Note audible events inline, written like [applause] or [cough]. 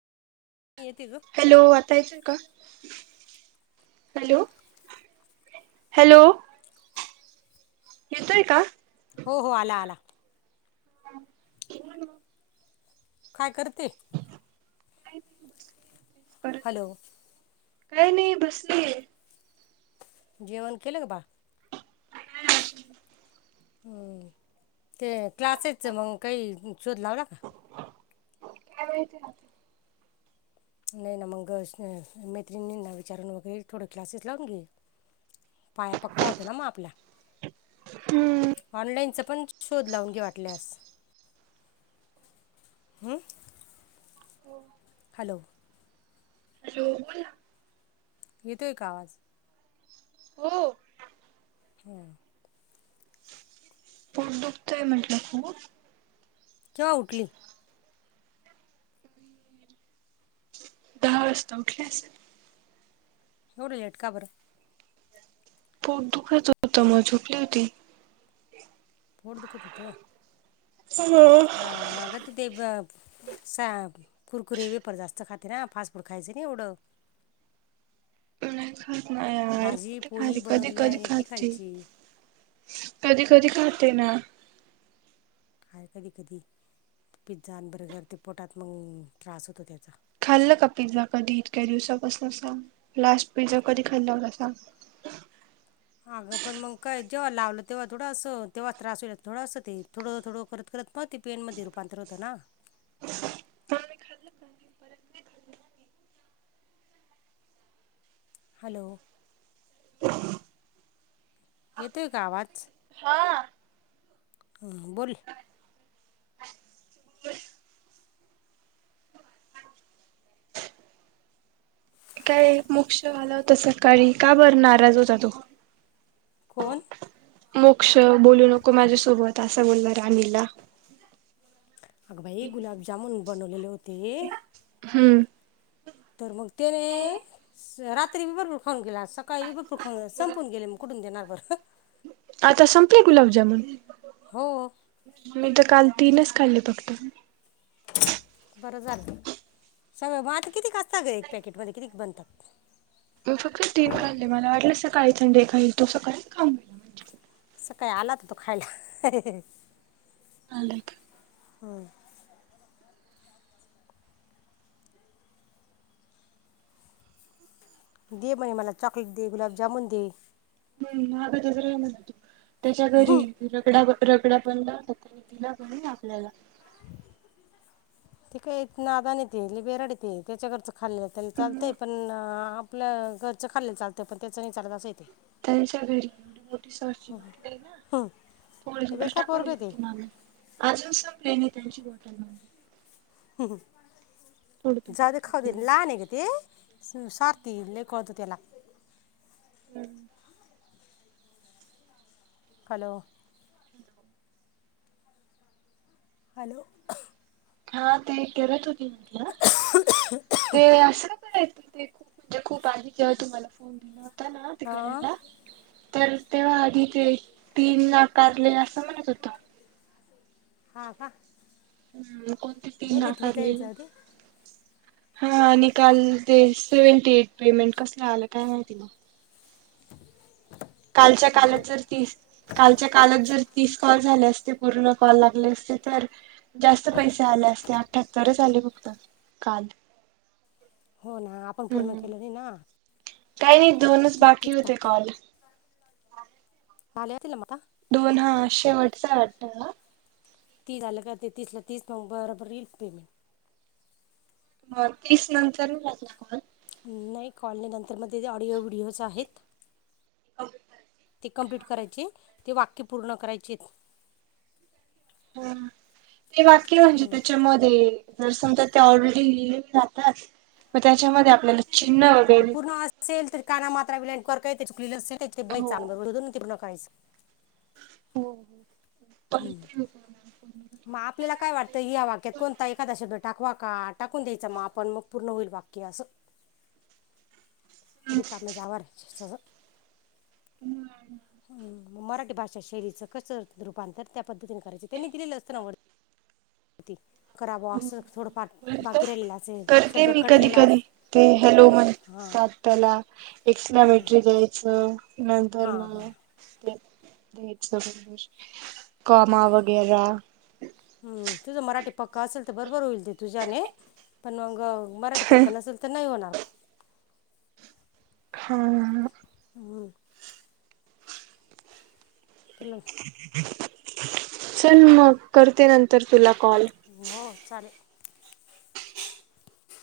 येते गं. हॅलो आता येतोय का? हॅलो? हॅलो? येतोय का? हो हो आला आला. [inaudible] काय करते? हॅलो? काय नाही बसली आहे. जेवण केलं का बाळ? [inaudible] होय ते क्लासेसच मग काही शोध लावला का? [inaudible] नाही ना मग मैत्रिणींना विचारून वगैरे थोडं क्लासेस लावून घे. पाया पक्का होतो ना मग आपला हम्म ऑनलाईनच पण शोध लावून घे वाटल्यास. हम्म. हो. हॅलो? हॅलो बोल ना? येतोय का आवाज? हो. हम्म. पोट दुखतंय म्हंटलं खूप. केव्हा उठली? दहा वाजता उठले असेल. एवड लेट का बरं पोट दुखतं होतं मग झोपली होती. पोट दुखत होतं. हां, अगं तर ते ब सा कुरकुरी वेपर जास्त खाते ना, फास्ट फूड खायचं नाही एवढं. [inaudible] नाही खात नाही यार भाजी कुठे पोळी खाते, कधी बनवलेली आहे कधी आणि ती खाते. खायची कधी कधी खाते ना काय कधी कधी,, पिझ्झा आणि बर्गर ते पोटात मग त्रास होतो त्याचा. खाल्लं का पिझ्झा कधी इतक्या दिवसापासनं सांग, लास्ट पिझ्झा कधी खाल्ला सांग? अगं पण मग काय जेव्हा लावलं तेव्हा थोडं असं, तेव्हा त्रासईल थोडं असं ते थोडं थोडं करत करत मग ते पेंनमध्ये रूपांतर होतं ना. हॅलो! येतोय का आवाज? हां. बोल काय मोक्ष आला होता सकाळी, का बरं नाराज होता तो? कोण? मोक्ष बोलू नको माझ्यासोबत असं बोलणार रानीला. अग बाई गुलाबजामुन बनवलेले होते, हम्म. तर मग तेने रात्री भरपूर खाऊन गेला, सकाळी वि भरपूर खाऊन संपून गेला, मी कुठून देणार सांग बरं. आता संपले गुलाबजामुन. हो. मी तर काल तीनच खाल्ले फक्त. बरं झालं, सगळ मग आता किती का असत ग एक पॅकेट मध्ये, किती बनतं मग फक्त तीन खाले, मला वाटलं सकाळी संंडे खाईल, तो सकाळी खाउ सकाळी आला होता तो खायला नालायक हम्म. दे म्हणे मला चॉकलेट दे, गुलाबजामुन दे, हम्म अग त घरी तो,, त्याच्या घरी रगडा, रगडा पण लाव तिला बणून आपल्याला त का नादाणये ते, लि बेराडी ते, त्याच्याकडचं खाल्लं चालतंय मग? पण आपलं घरचं खाल्लं चालतय पण त्याचं नाही चालत, असय ते. त्यांच्या घरी फक्त वाटली ना थोडी, लय थोडसंच बेकार टाकून पोरगं आहे दिली ती ते मागं. अजून संपले नाही त्यांची बॉटल थोडं थोडं जाऊदे खाऊदे थोडं लहान हय ग ते स्वार्थी, लय कळतं त्याला हम्म. हॅलो! हॅलो! हा ते करत होती मला ते असं का करायतील ते खूप म्हणजे खूप आधी जेव्हा तुम्हाला फोन दिला होता ना हां तिकडला तर तेव्हा आधी ते तीन नाकारले असं म्हणत होत हा का हम् कोणती तीन बघितलं तर नाकारलेल जाऊ दे हा आणि काल ते सेव्हंटी एट पेमेंट कसल! आलं काय माहिती मग कालच्या कालाच बघित जर तीस कालच्या कालच जर तीस कॉल झाले असते. पूर्ण कॉल लागले असते तर जास्त पैसे आले असते अठहत्तरच आले. फक्त काल हो ना आपण पूर्ण हम्म केलं नाही ना! काही नाही दोनच बाकी होते. कॉल मला येतील ना आता! दोन हा शेवटचा वाटत. हा तीस आलं का ते तीस ला तीस मग बरोबर येईल. पेमेंट मग तीस नंतर म लागला. कॉल नाही कॉल नही नंतर मध्ये ऑडिओ व्हडिओच आहेत. ते कंप्लीट करायचे. ते वाक्य पूर्ण करायचेत ह ते वाक्य म्हणजे त्याच्यामध्ये जर समजा ते ऑलरेडी जातात. म त्याच्यामध्ये आपल्याला चिन्ह ते वगैरे पूर्ण असेल तर काना मात्रा वेलांटी काही तरी चुकलेलं ते पूर्ण कहीच बघायचं हो आपण आणि ते पूर्ण करायचा. हो हो हम्म करते मी मग आपल्याला काय वाटतं. या वाक्यात कोणता एखादा शब्द टाकवा का टाकून द्यायचा मग आपण मग पूर्ण होईल वाक्य अस! रिकामी जागा भरायची तस हम् मराठी भाषा शैलीचं कसं रूपांतर त्या पद्धतीने करायचं त्यांनी दिलेलं असत. ना वर [unintelligible] कराव बुवा असं थोड फार पण बाकी राहील असेल. करते शब्द मी कधी कटलेला अस ते हॅलो हां हां म्हणतात त्याला एक्सला मेट्रिक द्यायचं नंतर हां मग हां ते सगळं फॉर्म वगैरा हम तुझं मराठी पक्का असेल. तर बरोबर होईल ते तुझ्याने पण मग मरा ठी पक्क नसेल. तर नाही होणार हा हम् तुला चल मग करते. नंतर तुला कॉल हो चालेल.